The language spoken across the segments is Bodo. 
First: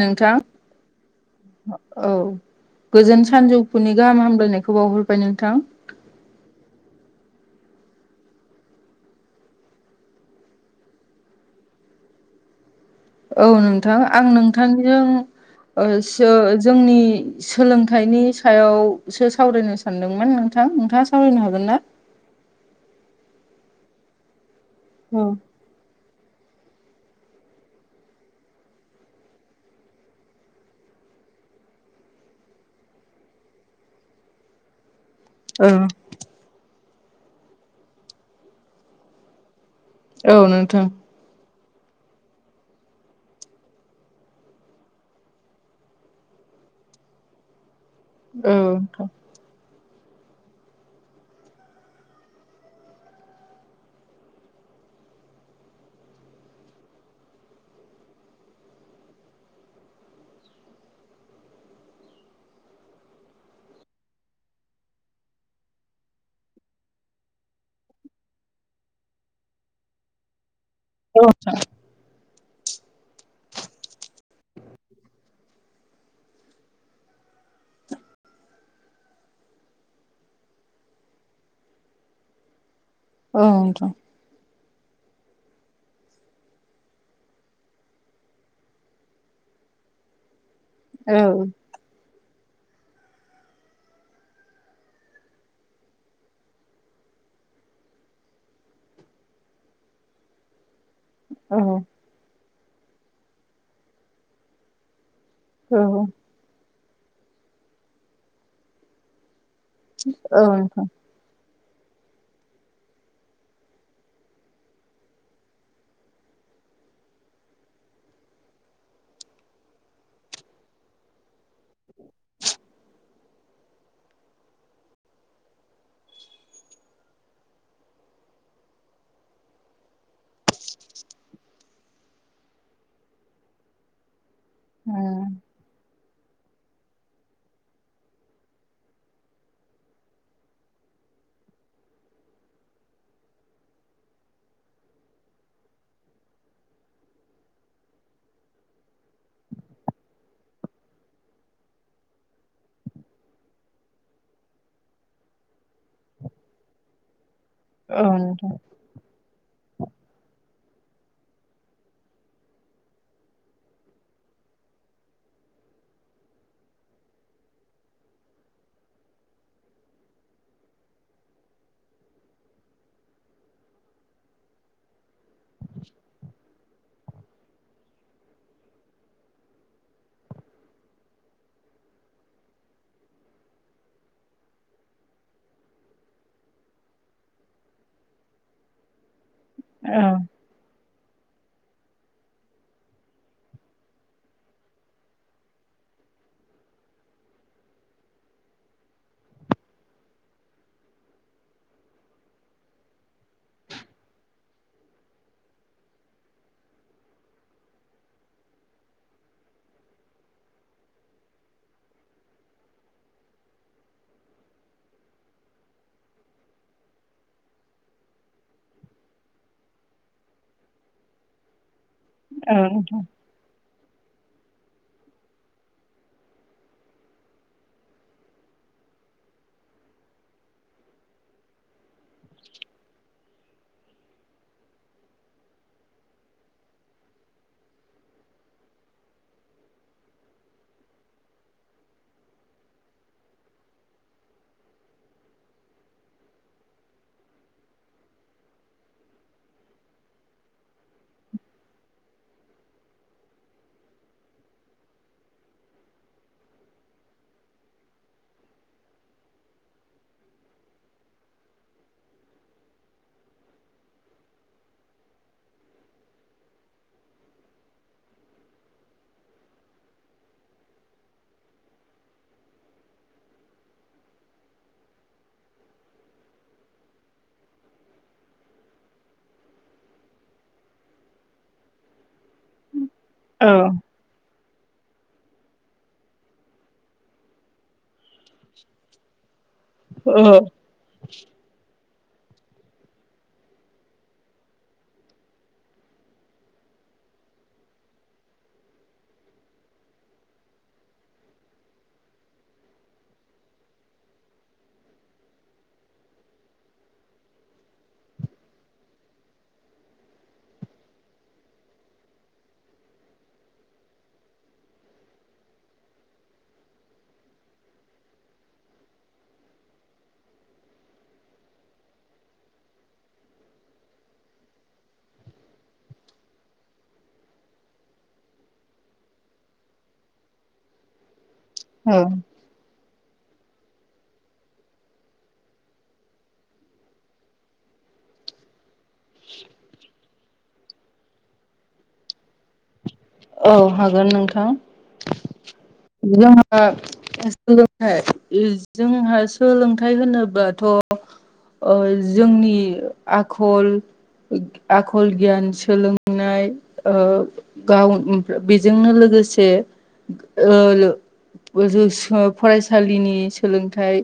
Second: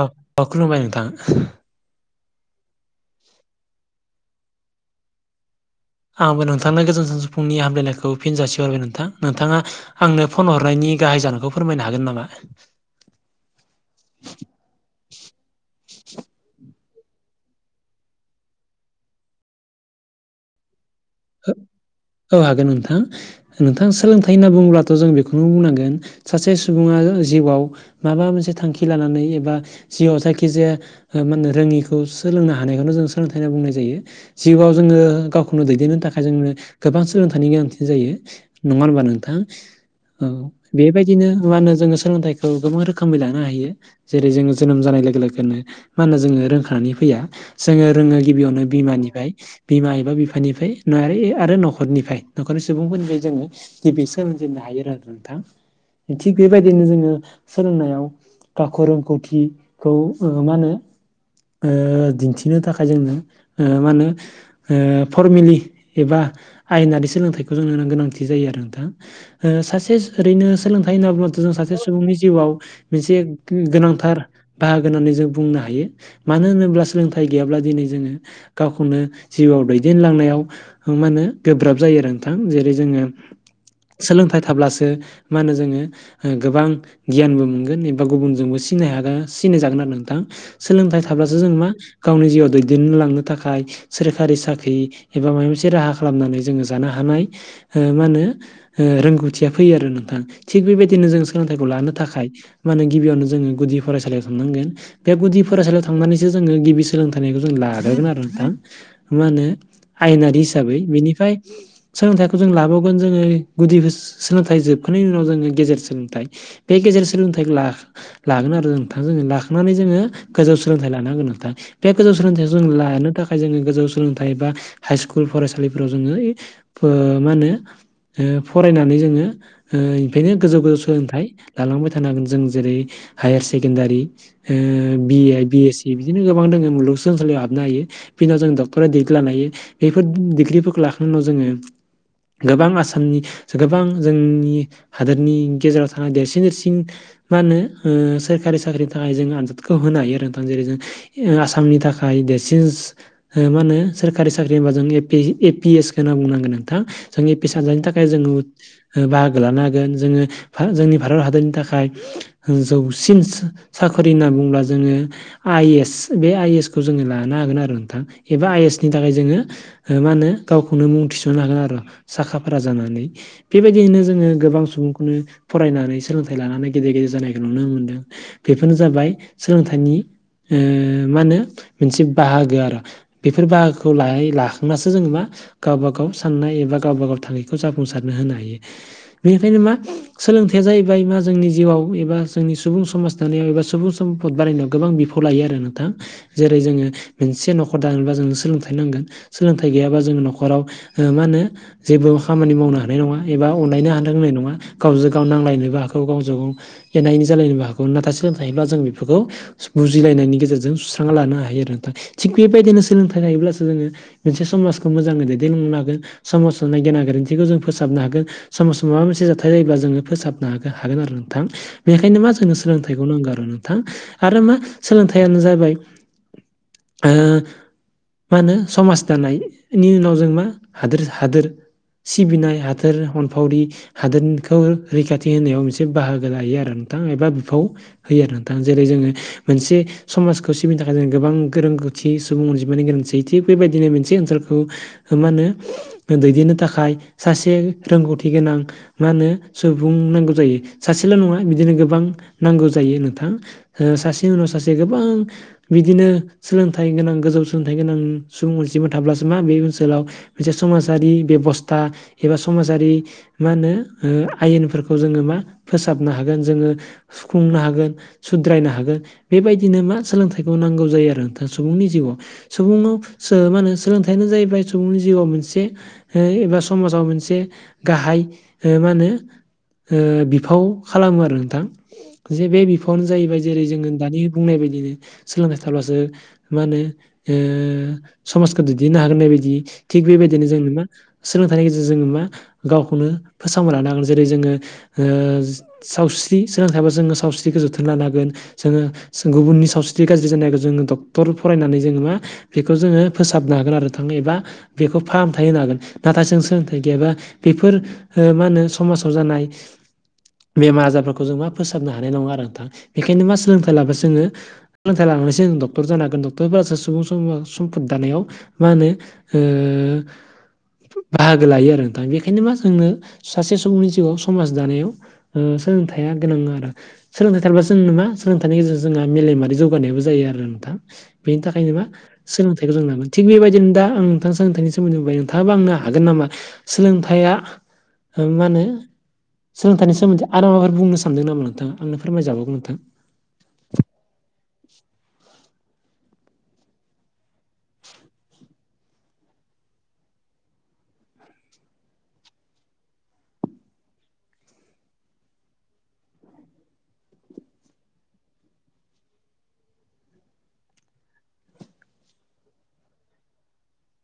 अ अ खुलुमबाय नोंथां। अ औ गोजोन सानजौफुनि गाहाम हामलायनायखौ बावहरबाय नोंथां। आंबो नोंथांनो गोजोन सानजौफुनि हामलायनायखौ फिन जासिहरबाय नोंथां। नोंथाङा आंनो फन हरनायनि गाहाय जाहोनखौ फोरमायनो हागोन नामा? औ नोंथां आं नोंथांजों ओ सो जोंनि सोलोंथाइनि सायाव सो सावरायनो सानदोंमोन नोंथां। नोंथाङा सावरायनो हागोन ना? औ हागोन नोंथां नोंथां सोलोंथाइ होनना बुंङोबथ' जों औ बेखौनो बुंनांगोन सासे सुबुङा जिउआव माबा मोनसे थांखि लानानै एबा जिउआव जायखिजाया ओ माहोनो रोङिखौ सोलोंनो हानायखौनो जों सोलोंथाइ होनना बुंनाय जायो। जिउआव जोङो गाव खौनो औ दैदेननो थाखाय जोंनो गोबां सोलोंथाइनि गोनांथि जायो। नङा होनबा नोंथां औ बेबायदिनो मा होनो जोङो सोलोंथाइखौ गोबां रोखोमै लानो हायो। जेरै जोङो जोनोम जानाय लोगो लोगोनो मा होनो जोङो रोंखानानै फैया। जोङो रोङो औ गिबियावनो नोंथां बिमानिफ्राय बिमा एबा बिफानिफ्राय नारि आरो न'खरनिफ्राय न'खरनि सुबुंफोरनिफ्राय जोङो गिबि सोलोंजेननो हायो आरो नोंथां। थिग बेबायदिनो जोङो सोलोंनायाव गावखौ रोंगौथिखौ ओ मा होनो ओ दिन्थिनो थाखाय जोंनो ओ मा होनो ओ फरमेलि एबा आयेनारि सोलोंथाइखौ जोंनोनो गोनांथि जायो आरो नोंथां। ओ सासे ओरैनो सोलोंथाइ होनाब्लाथ' जों सासे सुबुंनि जिउआव मोनसे गो-गोनांथार बाहागो होननानै जों बुंनो हायो। मानो होनोब्ला सोलोंथाइ गैयाब्ला दिनै जोङो गावखौनो जिउआव दैदेनलांनायाव मा होनो गोब्राब जायो आरो नोंथां जेरै जोङो औ नोंथां सोलोंथाइ थाब्लासो मा होनो जोङो गोबां गियानबो मोनगोन एबा गुबुनजोंबो सिनाय हागोन सिनाय जागोन आरो नोंथां सोलोंथाइ औ थाब्लासो जों मा गावनि जिउआव दैदेनलांनो थाखाय सोरखारि साख्रि एबा माबा मोनसे एसे राहा खालामनानै जोङो जानो हानाय ओ मा होनो ओ रोंगौथिया फैयो आरो नोंथां थिग बेबायदिनो जों औ सोलोंथाइखौ लानो थाखाय मा होने गिबियावनो जोङो गुदि फरायसालियाव थांनांगोन बे गुदि औ फरायसालियाव थांनानैसो जोङो गिबि सोलोंथाइखौ जों लानांगोन आरो नोंथां मा होनो औ आयेनारि हिसाबै नोंथां बिनिफ्राय सोलोंथाइखौ जों लाबावगोन जोङो गुदि सोलोंथाइ जोबखांनायनि उनाव जोङो गेजेर सोलोंथाइ बे गेजेर सोलोंथाइखौ ला लागोन आरो नोंथां जोङो लाखांनानै जोङो गोजौ सोलोंथाइ लानांगोन नोंथां बे गोजौ सोलोंथाइ जों लानो थाखाय जोङो गोजौ सोलोंथाइ बा हाइ सकुल स्कुल फरायसालिफोराव जोङो मा होनो फरायनानै जोङो ओ बेनिफ्रायनो गोजौ गोजौ सोलोंथाइ लालांबाय थानो हागोन जों जेरै- हायार सेकेण्डारि ओ बि ए, बि एस सि बिबदिनो गोबां दङ मुलुगसोलोंसालि हाबनो हायो, बिनि उनाव जों डक्टरेट दिग्रि लानो हायो। बेफोर डिग्रिफोरखौ लाखांनायनि उनाव जोङो गोबां आसामनि गोबां जोंनि हादोरनि गेजेराव थानाय देरसिन देरसिन मा होनो ओ सोरखारि साख्रिनि थाखाय जों आनजादखौ होनो हायो आरो नोंथां। जेरै जों ओ आसामनि थाखाय देरसिन ओ मा होनो सोरखारि सा साख्रि होनबा जों ए पि एस खौ होनना बुंनांगोन नोंथां जों ए पि एस आन्जादनि थाखाय औ जोङो नोंथां बाहागो लानो हागोन जोङो जोंनि भारत हादरनि थाखाय जौसिन साख्रि होनना बुंङोब्ला जोङो आइ एस बे आइ एस खौ जोङो लानो हागोन आरो नोंथां एबा आइ एस नि थाखाय जोङो मा होनो गावखौनो मुं थिसननो हागोन आरो साखा फारा जानानै। बेबायदियैनो जोङो गोबां सुबुंखौनो फरायनानै सोलोंथाइ लानानै गेदेर गेदेर जानायखौ नुनो मोनदों बेफोरनो जाबाय सोलोंथाइनि ओ मा होनो मोनसे बाहागो आरो। बेफोर बाहागो खौ [unintelligible] लाखांनासो जोङो मा गावबा गाव साननाय एबा गावबा गाव थांखिखौ जाफुंसारनो होनो हायो बेनिखायनो मा औ सोलोंथाइ खोथाया जाहैबाय मा जोंनि जिउआव एबा जोंनि सुबुं समाज दानायाव एबा सुबुं सम्पद बानायनायाव गोबां बिफां खौ लायो आरो नोंथा। जेरै जोङो मोनसे न'खर दानोब्ला जों सोलोंथाइ नांगोन सोलोंथाइ गैयाबा जोंङो नखराव मा होनो जेबो खामानि मावनो हानाय नङा एबा अनलायनो हानो रोंनाय नङा गावजों गाव नांलायनोबो हागौ गावजों गाव एना एनि जालायनोबो हागौ नाथाय सोलोंथाइ थायोब्ला जों बेफोरखौ बुजिलायनायनि गेजेरजों सुस्रांना लानो हायो आरो नोंथां थिग बेबायदिनो सोलोंथाइ लायोब्लासो जोङो मोनसे समाजखौ मोजाङै दैदेनलांनो हागोन। समाजाव [unintelligible] गोरोन्थिखौ जों फोसाबनो हागोन समाजाव माबा मोनसे जाथाय जायोब्ला जोङो फोसाबनो हागो हागोन आरो नोंथां बेखायनो मा जोंनो सोलोंथाइखौ नांगौ आरो नों -थां आरो मा सोलोंथाइयानो जाबाय ओ मा होनो समाज दानायनि उनाव जों मा हादोर हादोर सिबिनाय हादोर अनफावरि हादोरखौ रैखाथि होनायाव मोनसे बाहागो लायो आरो नोंथां एबा बिफाव होयो [unintelligible] नोंथां जेरै जोङो मोनसे समाजखौ सिबिनो थाखाय जों गोबां गोरोंगौथि सुबुं अनजिमानि गोनांथि [unintelligible] बेबायदिनो मोनसे ओनसोलखौ मा होनो दैदेननो थाखाय सासे रोंगौथि गोनां मा होनो सुबुं नांगौ जायो। सासेल' नङा बिदिनो गोबां नांगौ जायो नोंथां ओ सासेनि उनाव सासे गोबां बिदिनो सोलोंथाइ गोनां गोजौ सोलोंथाइ गोनां सुबुं अनजिमा थाब्लासो मा बे ओनसोलाव मोनसे समाजारि बेब'स्था एबा समाजारि मा होनो आयेनफोरखौ जोङो मा फोसाबनो हागोन जोङो सुफुंनो हागोन सुद्रायनो हागोन बेबायदिनो मा सोलोंथाइखौ नांगौ जायो आरो नोंथाङा सुबुंनि जिउआव सुबुंङाव मा होनो सोलोंथाइयानो जाहैबाय सुबुंनि जिउआव मोनसे एबा समाजाव मोनसे गाहाय ओ मा होनो ओ बिफाव खालामो आरो नोंथां। जे बे बि फन जाहैबाय औ जेरै जोङो दानि बुंनाय बायदिनो सोलोंथाइ थाबाबसो मा होनो ओ समाजखौ दैदेननो हागोननाय बायदि थिग औ बेबायदिनो जों नोमा सोलोंथाइनि गेजेरजों जोङो मा गावखौनो फोसावना लानो हागोन जेरै जोङो ओ सावस्रि सोलों थाबा जोङो सावस्रिखौ जोथोन लानो हागोन जोङो गुबुननि सावस्रि गाज्रि जानायखौ जोङो डक्टर फरायनानै जोङो मा बेखौ जोङो फोसाबनो हागोन आरो थाङ एबा बेखौ फाहामथाय होनो हागोन। नाथाय जों सोलोंथाइ गैयाबा बेफोर ओ मा होनो समाजाव जानाय बेमार आजारफोरखौ जों मा फोसाबनो हानाय नङा आरो नोंथां बेखायनो मा सोलोंथाइ लाब्ला जोङो लोंथाइ लानानैसो डक्टर जानो हागोन, डक्टरफ्रासो सु सुबुं सम सम्फद दानायाव मा होनो बाहागो लायो आरो दा बेखायनो मा जोंनो सासे सुबुंनि जिउआव समाज दानायाव ओ सोंलोंथाया गोनङो आरो सोलोंथाइ थायोब्लासो जोंनो मा सोलोंथाइनि गेजेरजों जोंना मेलेमारि जौगानायाबो जायो आरो नोंथां। बेनि थाखाय बेखायनोमा औ सोलोंथाइखौ जोंलानांगौ थिग बेबायदिनो दा आं नोंथांा सोलोंथाइनि सोमोन्दै बुंबाय नोंथाङाबो आंनो हागोन नामा सोलोंथाइया मा होनो सोलोंथाइ सोमोन्दै आरो माफोर बुंनो सानदों नामा नोंथां आंनो फोरमायजाबावगोन नोंथां औ हागोन नोंथां जोंहा सोलोंथाइ जोंहा सोलोंथाइ होनोब्लाथ' जोंनि आखल आखल गियान सोलोंनाय गाव मफ्राय बेजोंनो लोगोसे [inaudible] फरायसालिनि सोलोंथाइ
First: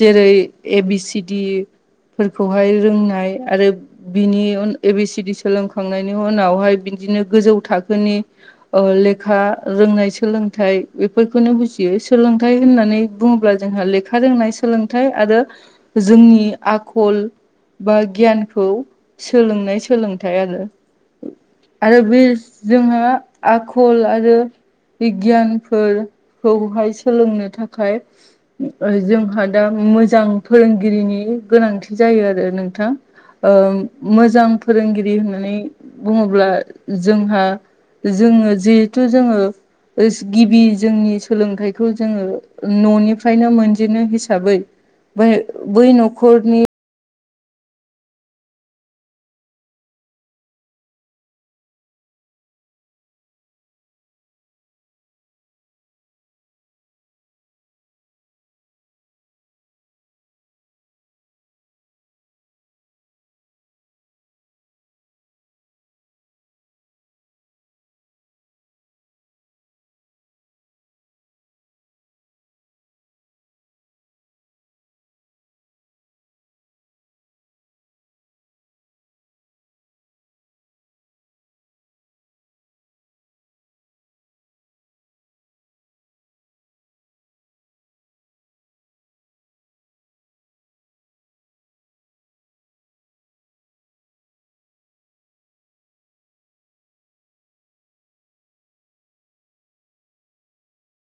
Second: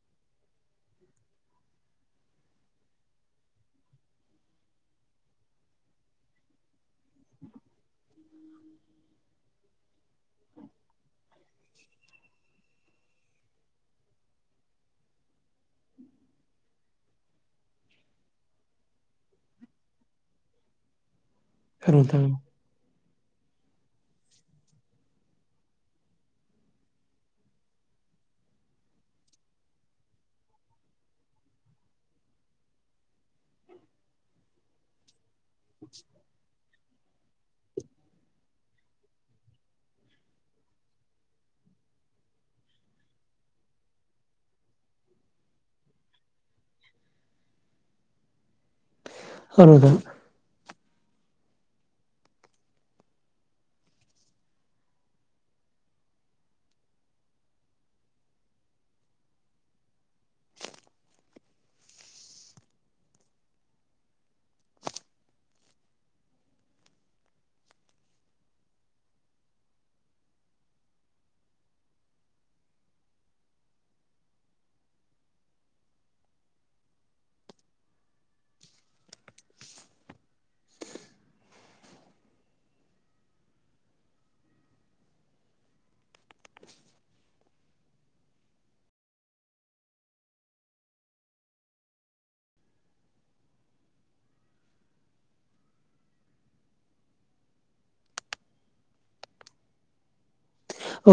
जेरै ए बि सिडि फोरफोरखौहाय रोंनाय आरो बिनि उन ए बि सिड सोलोंखांनायनि उनावहाय बिदिनो गोजौ थाखोनि लेखा रोंनाय सोलोंथाइ बेफोरखौनो बुजियो सोलोंथाइ होननानै बुङोब्ला जोंहा लेखा रोंनाय सोलोंथाइ आरो जोंनि आखल बा गियानखौ सोलोंनाय सोलोंथाइ आरो आरो बे [inaudible] जोंहा आखल आरो बिगियानफोरखौहाय सोलोंनो थाखाय जोंहा दा मोजां फोरोंगिरिनि गोनांथि जायो आरो नोंथां मोजां फोरोंगिरि होननानै बुङोब्ला जोंहा जोङो जिहेथु जोङो गिबि जोंनि सोलोंथाइखौ जोङो न'निफ्रायनो मोनजेनो हिसाबै बै बै न'खरनि आद [inaudible]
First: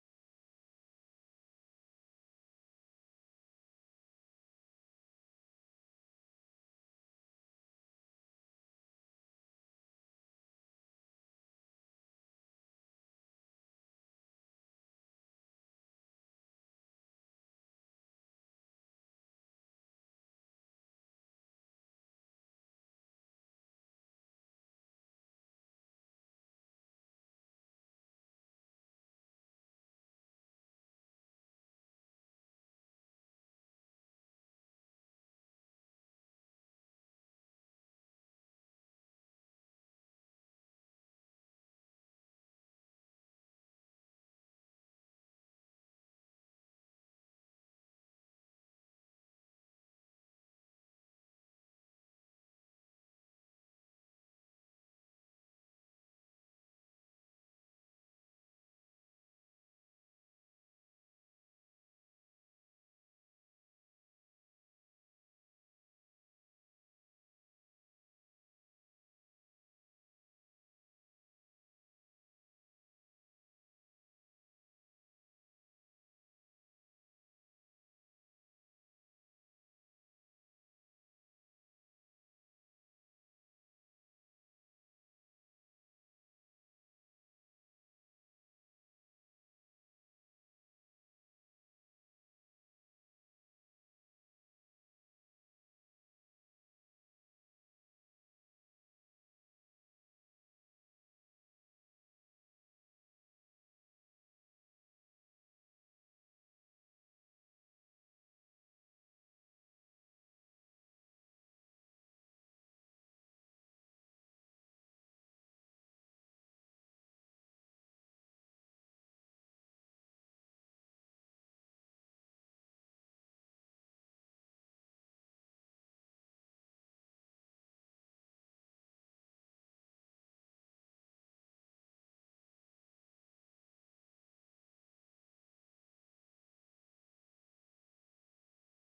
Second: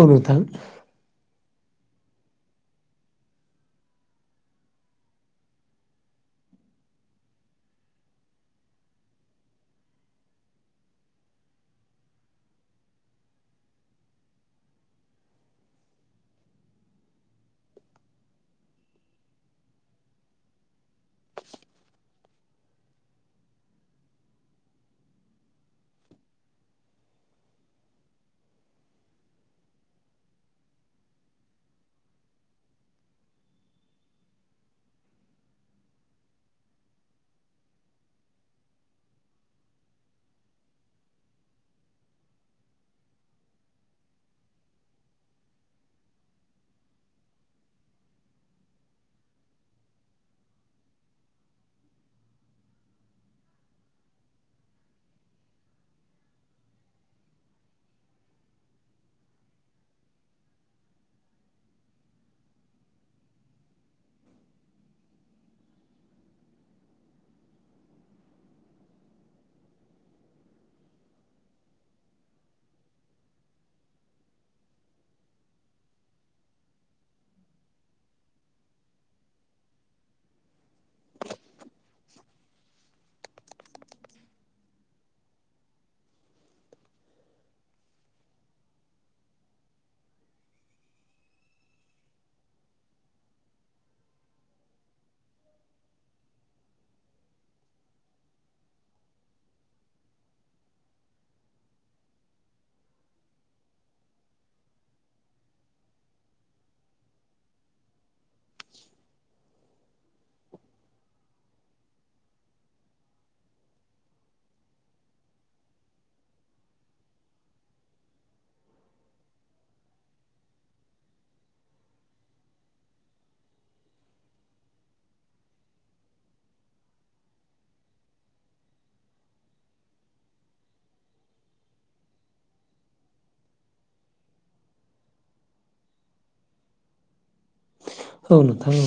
औ नोंथां [inaudible] औ नोंथां